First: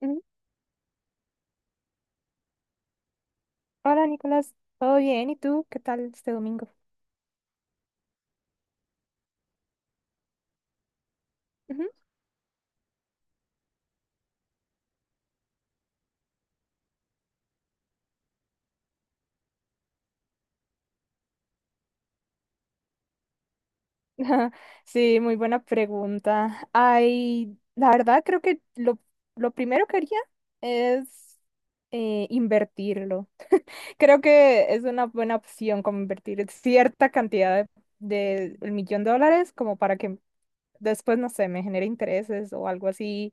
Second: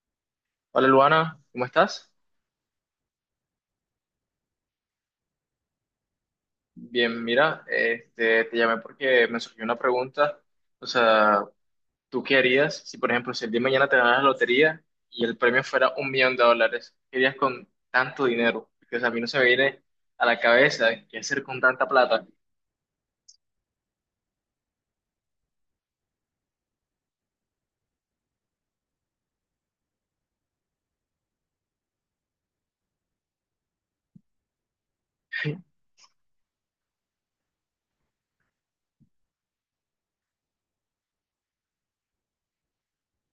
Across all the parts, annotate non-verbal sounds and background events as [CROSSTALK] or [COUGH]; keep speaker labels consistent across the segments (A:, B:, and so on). A: Ujú.
B: Hola Luana, ¿cómo estás?
A: Hola Nicolás, ¿todo bien? ¿Y tú? ¿Qué tal este domingo?
B: Bien, mira, te llamé porque me surgió una pregunta. O sea,
A: Ujú.
B: ¿tú qué harías si, por ejemplo, si el día de mañana te ganas la lotería y el premio fuera un millón de dólares? ¿Qué harías con tanto dinero? Porque, o sea, a mí no se me viene a la cabeza qué hacer con tanta plata.
A: [LAUGHS] Sí, muy buena pregunta. Ay, la verdad creo que lo primero que haría es invertirlo. [LAUGHS] Creo que es una buena
B: [LAUGHS]
A: opción como invertir cierta cantidad del millón de dólares como para que después, no sé, me genere intereses o algo así.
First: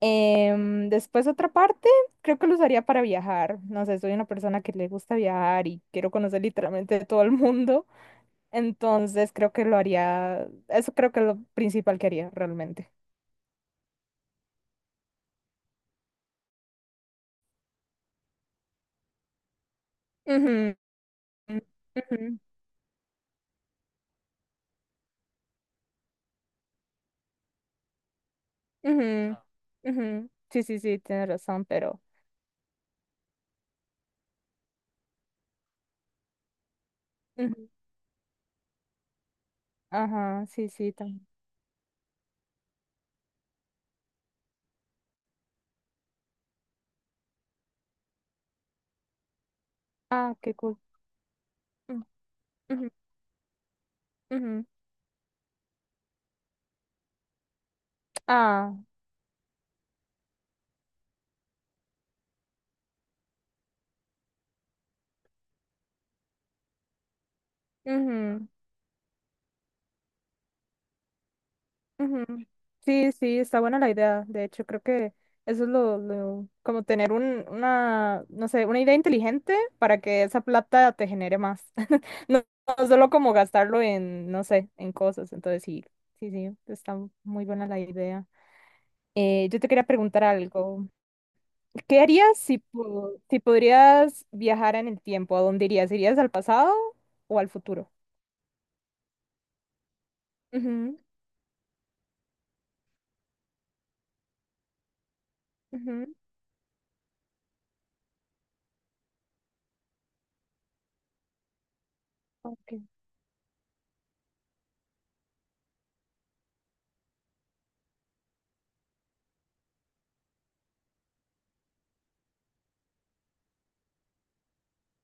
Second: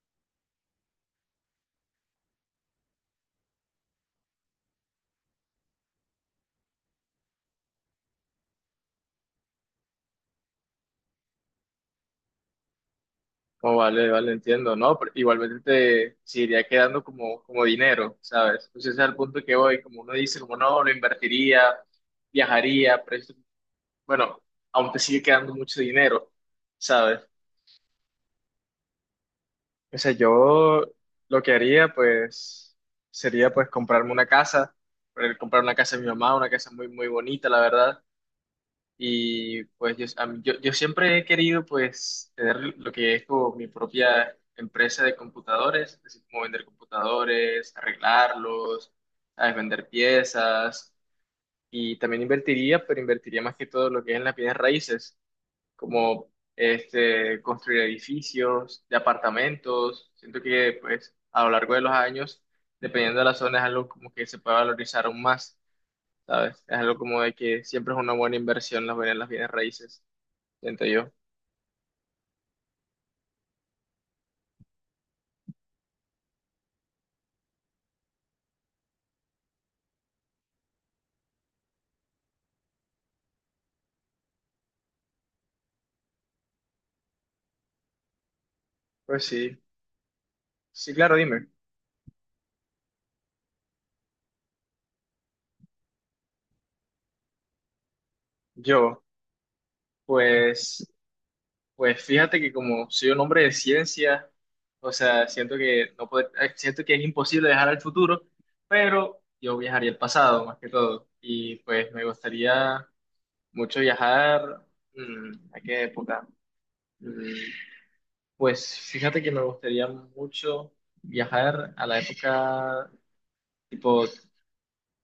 A: Después otra parte, creo que lo usaría para viajar. No sé, soy una persona que le gusta viajar y quiero conocer literalmente todo el mundo. Entonces creo que lo haría, eso creo que es lo principal que haría realmente.
B: Oh, vale, vale, entiendo, ¿no? Pero igualmente te seguiría quedando como dinero, ¿sabes? Entonces ese es el punto que voy, como uno dice, como
A: Ujú,
B: no, lo invertiría,
A: ujú,
B: viajaría, pero bueno, aún te sigue quedando mucho dinero, ¿sabes?
A: ujú,
B: O sea,
A: ujú. Sí, sí,
B: yo
A: sí, tienes
B: lo que
A: razón,
B: haría,
A: pero...
B: pues, sería, pues, comprarme una casa, comprar una casa de mi mamá, una casa muy, muy bonita, la
A: ujú,
B: verdad. Y, pues, yo, a mí-
A: ajá,
B: yo,
A: sí,
B: yo
A: sí,
B: siempre he
A: también.
B: querido, pues, tener lo que es como mi propia empresa de computadores, es decir, como vender computadores, arreglarlos, ¿sabes? Vender
A: Ah, qué cool.
B: piezas. Y
A: Mm,
B: también invertiría,
A: ujú,
B: pero invertiría más que todo lo que es en las bienes
A: ujú.
B: raíces. Como este, construir
A: Ah,
B: edificios de apartamentos. Siento que pues a lo largo de los años, dependiendo de la zona, es algo como que se puede valorizar aún más, ¿sabes? Es algo como de que siempre es una buena
A: ujú.
B: inversión las bienes raíces, siento yo.
A: Ujú. Sí, sí, está buena la idea. De hecho, creo que eso es como tener una, no sé, una idea inteligente para que esa plata te genere más. [LAUGHS] No, no solo como gastarlo en, no sé, en cosas. Entonces, sí, sí, sí, está muy buena la idea.
B: Pues
A: Eh,
B: sí,
A: yo te quería preguntar algo.
B: sí, claro, dime.
A: ¿Qué harías si, si podrías viajar en el tiempo? ¿A dónde irías? ¿Irías al pasado o al futuro?
B: Yo, pues,
A: Ujú,
B: pues fíjate que como soy un hombre de ciencia, o sea, siento que
A: ujú,
B: no pod- siento que es imposible viajar al futuro, pero yo viajaría al pasado más que todo. Y pues me
A: ok.
B: gustaría mucho viajar, mm, ¿a qué época? Mm, Pues fíjate que me gustaría mucho viajar a la época tipo.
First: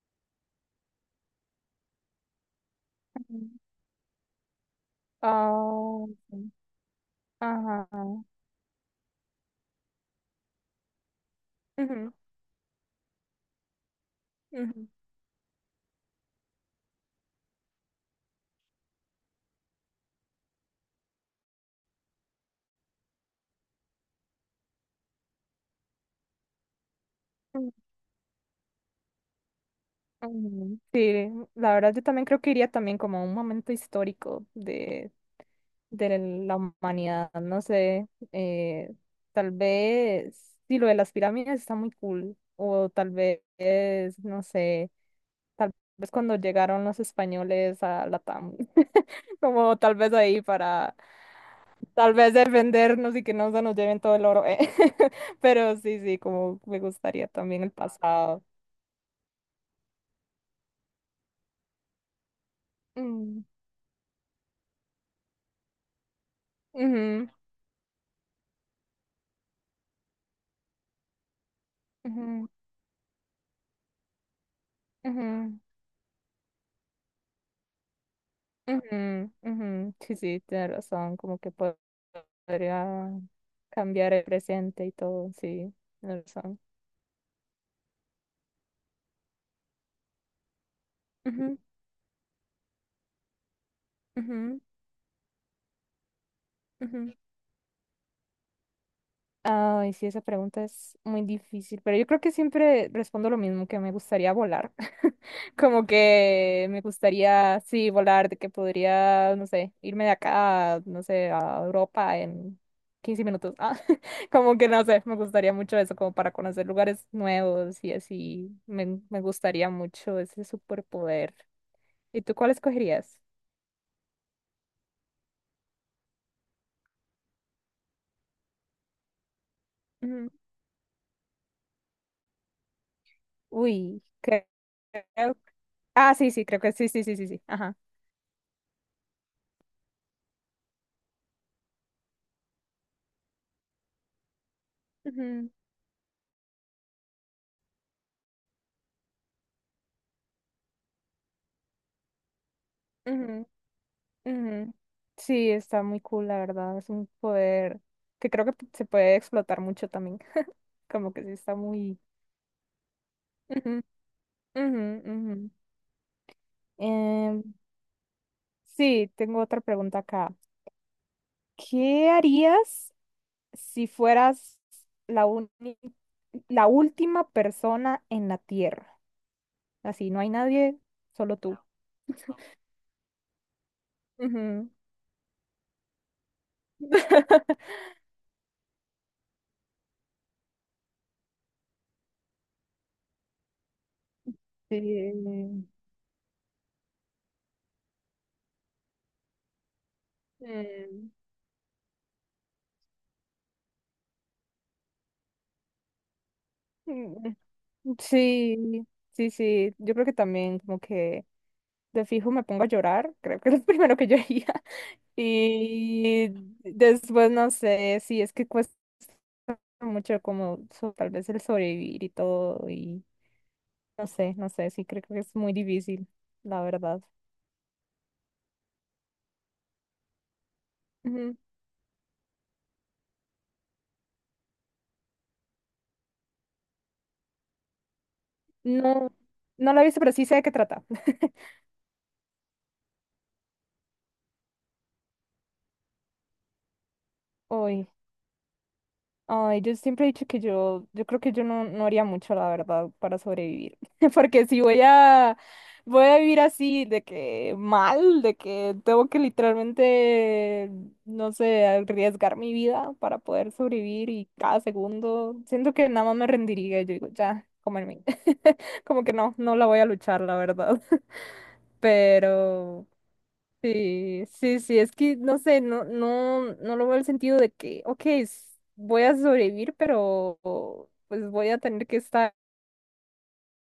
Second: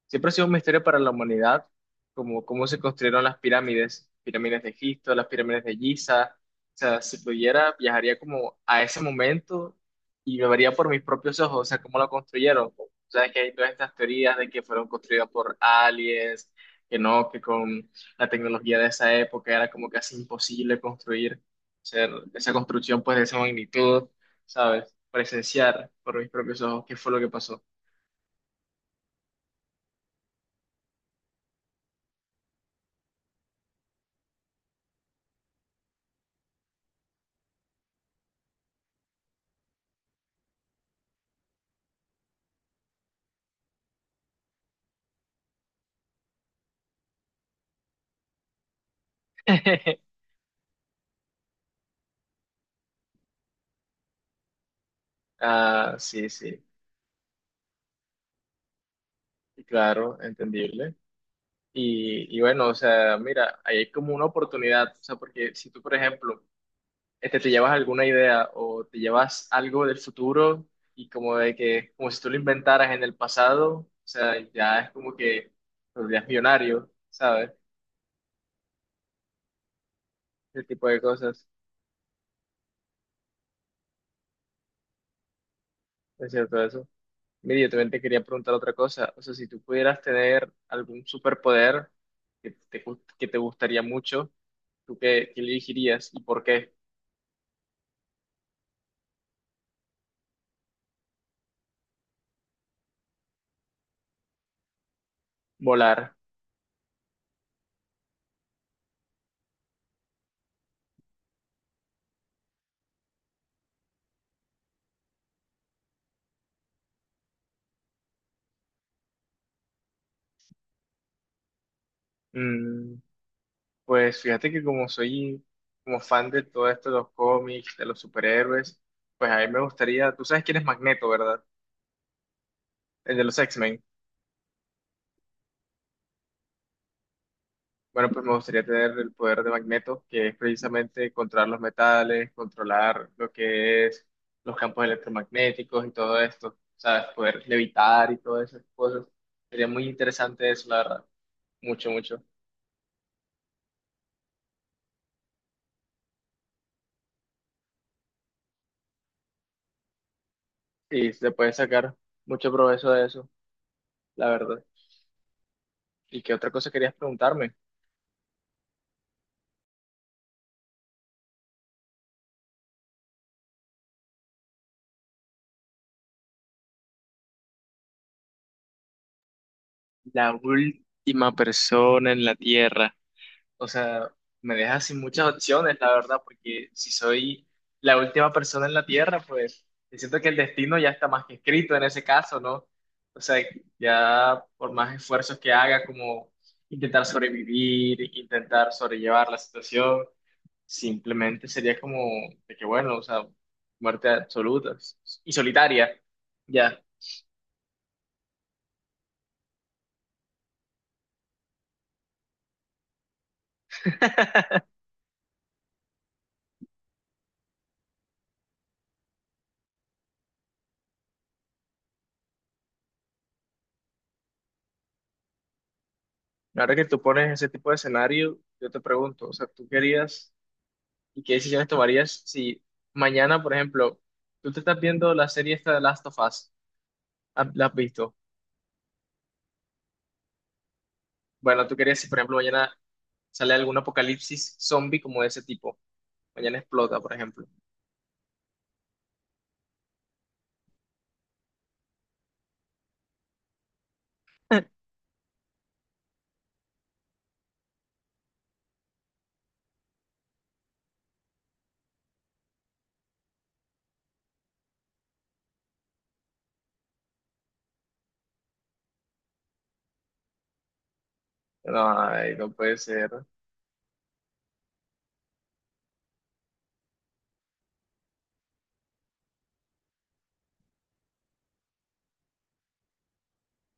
B: Siempre ha sido un misterio para la humanidad, como cómo se construyeron las
A: Ujú.
B: pirámides, pirámides de Egipto, las pirámides de
A: Ah,
B: Giza. O
A: sí.
B: sea, si pudiera,
A: Ajá.
B: viajaría como a ese momento y lo vería por mis propios ojos, o sea, cómo lo
A: Ujú,
B: construyeron. O sea, que hay todas estas teorías de que fueron
A: ujú,
B: construidas por aliens, que no, que con la tecnología de esa época era como casi imposible construir, hacer esa construcción pues de esa magnitud, ¿sabes? Presenciar por mis propios ojos qué fue lo que pasó.
A: ujú, ujú. Sí, la verdad yo también creo que iría también como a un momento histórico de la humanidad, no sé, tal vez, sí, lo de las pirámides está muy cool, o tal vez, no sé, tal vez cuando llegaron los españoles a Latam, [LAUGHS] como
B: [LAUGHS]
A: tal vez ahí para, tal vez defendernos y que no se nos lleven todo el oro. [LAUGHS] Pero
B: Ah,
A: sí, sí,
B: sí,
A: como
B: sí.
A: me gustaría también el pasado.
B: Y claro, entendible. Y bueno, o sea,
A: Mm,
B: mira, ahí hay como una oportunidad, o sea, porque si tú, por ejemplo,
A: ujú.
B: este, te llevas alguna idea o te llevas algo del futuro y como de que, como si tú lo
A: Ujú,
B: inventaras en el pasado, o sea, ya es como que
A: ujú,
B: serías millonario, ¿sabes?
A: ujú, ujú. Sí, sí,
B: Ese
A: tienes
B: tipo de
A: razón, como
B: cosas,
A: que podría cambiar el presente y todo, sí, tienes
B: es
A: razón.
B: cierto eso. Mira, yo también te quería preguntar otra cosa, o sea, si tú pudieras tener algún
A: Ujú,
B: superpoder que te gustaría mucho,
A: ujú,
B: ¿tú qué elegirías y por qué?
A: ujú. Ay, sí, esa pregunta es muy difícil, pero yo creo que siempre respondo lo mismo, que me gustaría volar. [LAUGHS] Como
B: Volar.
A: que me gustaría, sí, volar, de que podría, no sé, irme de acá, no sé, a Europa en 15 minutos. Ah, [LAUGHS] como que no sé, me gustaría mucho eso, como para conocer lugares nuevos y así. Me gustaría mucho ese superpoder. ¿Y tú cuál
B: Mm,
A: escogerías?
B: pues fíjate que como soy como fan de todo esto de los cómics, de los superhéroes, pues a mí me gustaría, tú
A: Mm,
B: sabes quién es Magneto, ¿verdad? El de los X-Men.
A: uy, creo. Ah, sí, sí, creo que sí, sí, sí, sí, sí. Ajá.
B: Bueno, pues me gustaría tener el poder de Magneto, que es precisamente controlar los metales, controlar lo que es los campos electromagnéticos y todo esto, ¿sabes? Poder levitar y todas esas cosas. Sería muy interesante eso, la verdad. Mucho, mucho.
A: Ujú, ujú. Sí, está muy cool, la verdad. Es un poder que creo que se puede explotar mucho también. [LAUGHS]
B: Y
A: Como que
B: se
A: sí
B: puede
A: está
B: sacar
A: muy...
B: mucho provecho de eso,
A: Ujú,
B: la verdad.
A: ujú, ujú.
B: ¿Y qué otra cosa querías
A: Em,
B: preguntarme?
A: sí, tengo otra pregunta acá. ¿Qué harías si fueras la uni- la última persona en la Tierra? Así, no hay
B: La
A: nadie,
B: última
A: solo tú.
B: persona en la Tierra. O sea, me
A: Ujú.
B: deja sin muchas opciones, la verdad, porque si soy
A: [LAUGHS]
B: la última persona en la Tierra, pues yo siento que el destino ya está más que escrito en ese caso, ¿no? O sea, ya por más esfuerzos que
A: Sí.
B: haga, como intentar sobrevivir, intentar sobrellevar la situación,
A: Mm.
B: simplemente sería como de que, bueno, o sea, muerte absoluta y solitaria, ya.
A: [LAUGHS] Mm, sí, sí, sí. Yo creo que también como que de fijo me pongo a llorar, creo que es lo [LAUGHS] primero que yo haría. [LAUGHS] Y después no sé, sí, es que cuesta mucho como tal vez el sobrevivir y todo y no sé, no sé, sí, creo que es muy difícil, la
B: Ahora que tú
A: verdad.
B: pones ese tipo de escenario, yo te pregunto, o sea, ¿tú querías y qué
A: Ujú.
B: decisiones tomarías si mañana, por ejemplo, tú te estás viendo la serie esta de Last of Us, la has visto?
A: No, no la he visto, pero sí sé de qué trata. [LAUGHS]
B: Bueno, ¿tú querías si, por ejemplo, mañana sale algún apocalipsis zombie como de ese tipo? Mañana explota, por ejemplo.
A: Uy. Ay, yo siempre he dicho que yo, creo que yo no haría mucho, la verdad, para sobrevivir. [LAUGHS] Porque si voy a vivir así, de que mal, de que tengo que literalmente, no sé, arriesgar mi vida para poder sobrevivir y cada segundo, siento que nada más me rendiría. Yo digo, ya, comerme. [LAUGHS] Como que no, no la voy a luchar, la verdad. [LAUGHS]
B: Ay, no puede
A: Pero.
B: ser.
A: Sí, sí, sí, es que no sé, no, no, no lo veo el sentido de que, ok, voy a sobrevivir, pero pues voy a tener que estar,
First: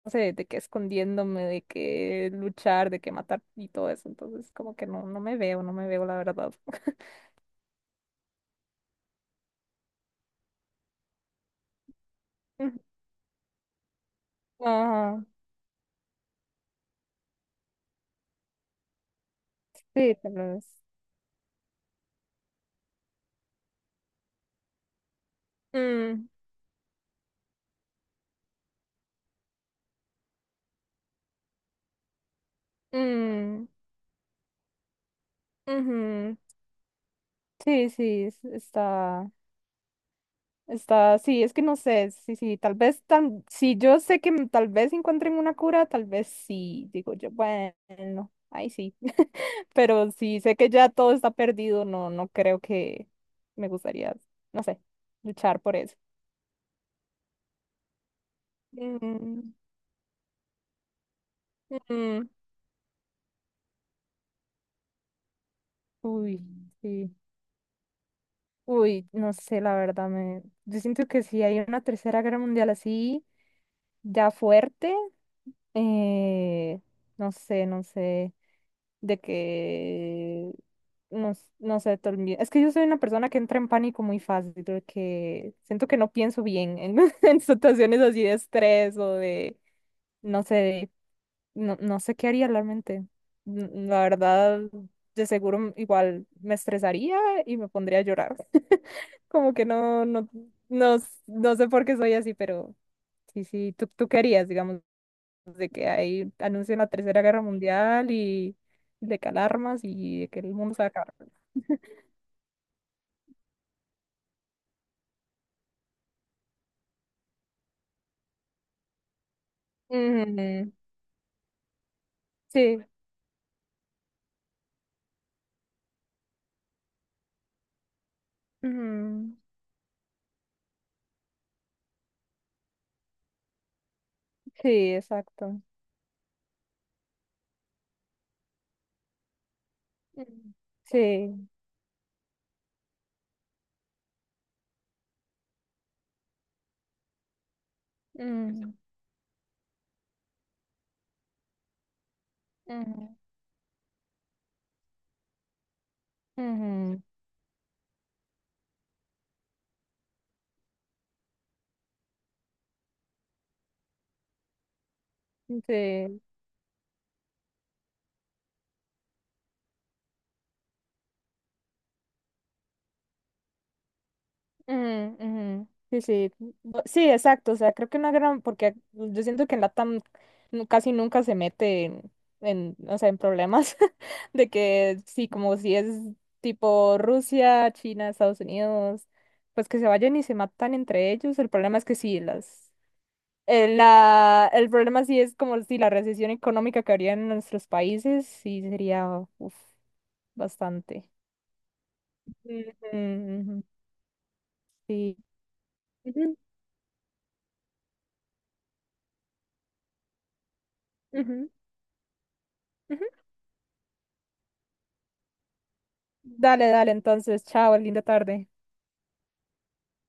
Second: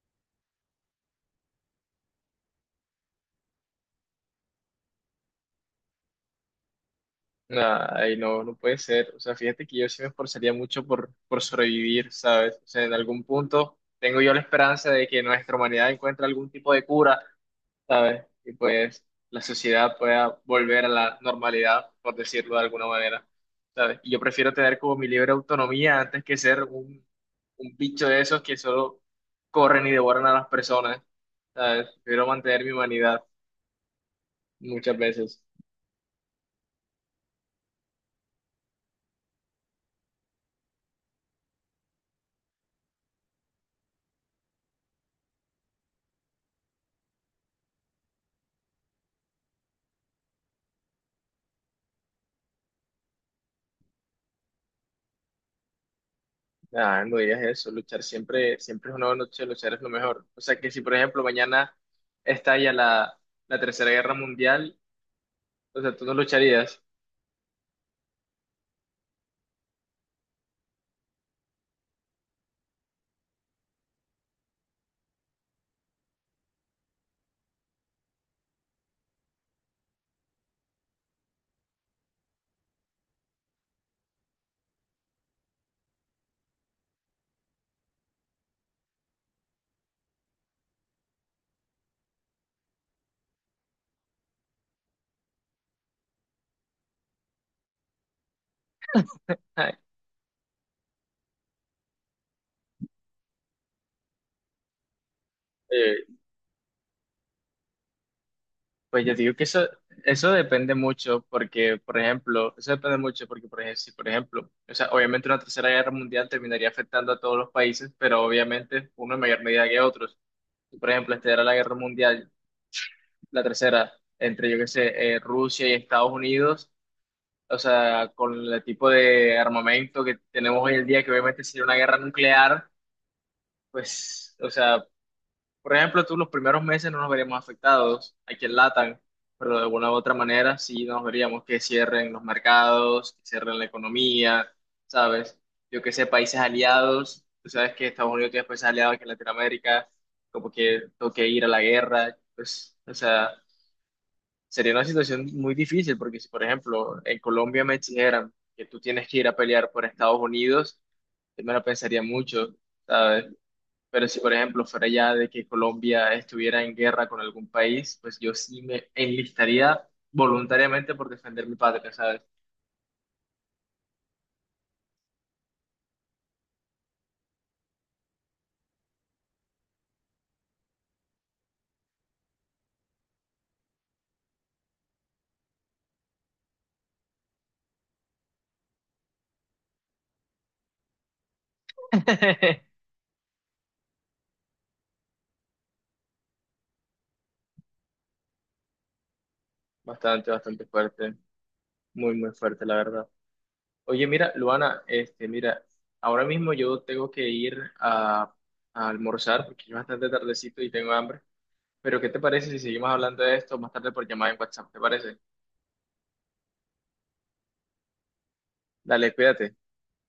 A: no sé, de que escondiéndome, de que luchar, de que matar y todo eso. Entonces, como que no, no me veo, no me veo, la verdad. [LAUGHS]
B: Ay, no, no puede ser. O sea, fíjate que yo sí me esforzaría mucho por sobrevivir, ¿sabes? O
A: Ujú.
B: sea, en algún punto tengo yo la esperanza de que
A: Ajá,
B: nuestra humanidad encuentre algún tipo de cura, ¿sabes? Y pues la sociedad
A: sí, tal
B: pueda
A: vez.
B: volver a la normalidad, por decirlo de alguna manera, ¿sabes? Y yo prefiero tener como mi libre autonomía antes
A: Mm,
B: que ser un bicho de esos que solo corren y devoran a las personas, ¿sabes? Prefiero mantener mi humanidad
A: mm,
B: muchas veces.
A: ujú. Sí, sí, está. Está, sí, es que no sé, sí, sí, tal vez, tan, si yo sé que tal vez encuentren una cura, tal vez sí, digo yo, bueno, ahí sí, [LAUGHS] pero si sé que ya todo está perdido, no, no creo que me gustaría, no sé, luchar por eso.
B: Ah, no digas eso, luchar siempre, siempre es una buena noche,
A: Mm,
B: luchar es lo mejor. O sea que si, por ejemplo, mañana
A: mm,
B: estalla la Tercera Guerra Mundial, o sea, tú no
A: uy,
B: lucharías.
A: sí, uy, no sé, la verdad, yo siento que si hay una tercera guerra mundial así, ya fuerte, eh, no sé, no sé. De que no, no sé, es que yo soy una persona que entra en pánico muy fácil, de que siento que no pienso bien en, [LAUGHS] en situaciones así de estrés o de, no sé, no, no sé qué haría realmente. La verdad, de seguro igual me estresaría y me pondría a llorar. [LAUGHS] Como que no,
B: [LAUGHS]
A: no, no, no sé por qué soy así, pero sí, sí, tú querías, digamos de que ahí anuncian la Tercera Guerra Mundial y
B: Pues yo
A: de que
B: digo que eso,
A: alarmas y de
B: eso
A: que el
B: depende
A: mundo se va a acabar.
B: mucho porque, por ejemplo, eso depende mucho porque, por ejemplo, si, por ejemplo, o sea, obviamente una tercera guerra mundial terminaría afectando a todos los países, pero obviamente uno en mayor medida que otros.
A: Mm,
B: Si, por ejemplo, esta era la guerra mundial,
A: sí,
B: la tercera, entre, yo qué sé, Rusia y Estados Unidos, o sea, con el tipo
A: ujú,
B: de armamento que tenemos hoy en día, que obviamente sería una guerra nuclear, pues, o sea,
A: sí, exacto.
B: por ejemplo, tú los primeros meses no nos veríamos afectados aquí en LATAM, pero de alguna u otra
A: Mm.
B: manera sí nos veríamos
A: Sí.
B: que cierren los mercados, que cierren la economía, ¿sabes? Yo que sé, países aliados, tú sabes que Estados Unidos tiene países
A: Ujú,
B: aliados aquí en Latinoamérica, como que toque ir a la guerra, pues, o
A: ujú,
B: sea, sería una situación muy difícil, porque si, por ejemplo,
A: ujú,
B: en Colombia me dijeran que tú tienes que ir a pelear por Estados Unidos, yo me lo pensaría mucho, ¿sabes? Pero si, por ejemplo, fuera ya de que Colombia
A: sí,
B: estuviera en guerra con algún país, pues yo sí me enlistaría voluntariamente por defender mi patria, ¿sabes?
A: ujú, ujú. Sí, sí, sí, exacto, o sea, creo que una gran, porque yo siento que en LATAM casi nunca se mete en, o sea, en problemas [LAUGHS] de que sí, como si es tipo Rusia, China, Estados Unidos, pues que se vayan y se matan entre ellos, el problema es que sí,
B: [LAUGHS]
A: el problema sí es como si la recesión económica que habría en nuestros países, sí sería, uf,
B: Bastante, bastante
A: bastante.
B: fuerte, muy, muy fuerte,
A: Ujú,
B: la verdad.
A: ujú.
B: Oye, mira, Luana,
A: Sí.
B: mira, ahora
A: Ujú,
B: mismo yo tengo que ir a almorzar porque es bastante tardecito y tengo hambre. Pero, ¿qué te parece si seguimos
A: ujú.
B: hablando de esto más tarde por llamada en WhatsApp? ¿Te parece?
A: Dale, dale, entonces, chao, linda tarde.
B: Dale, cuídate.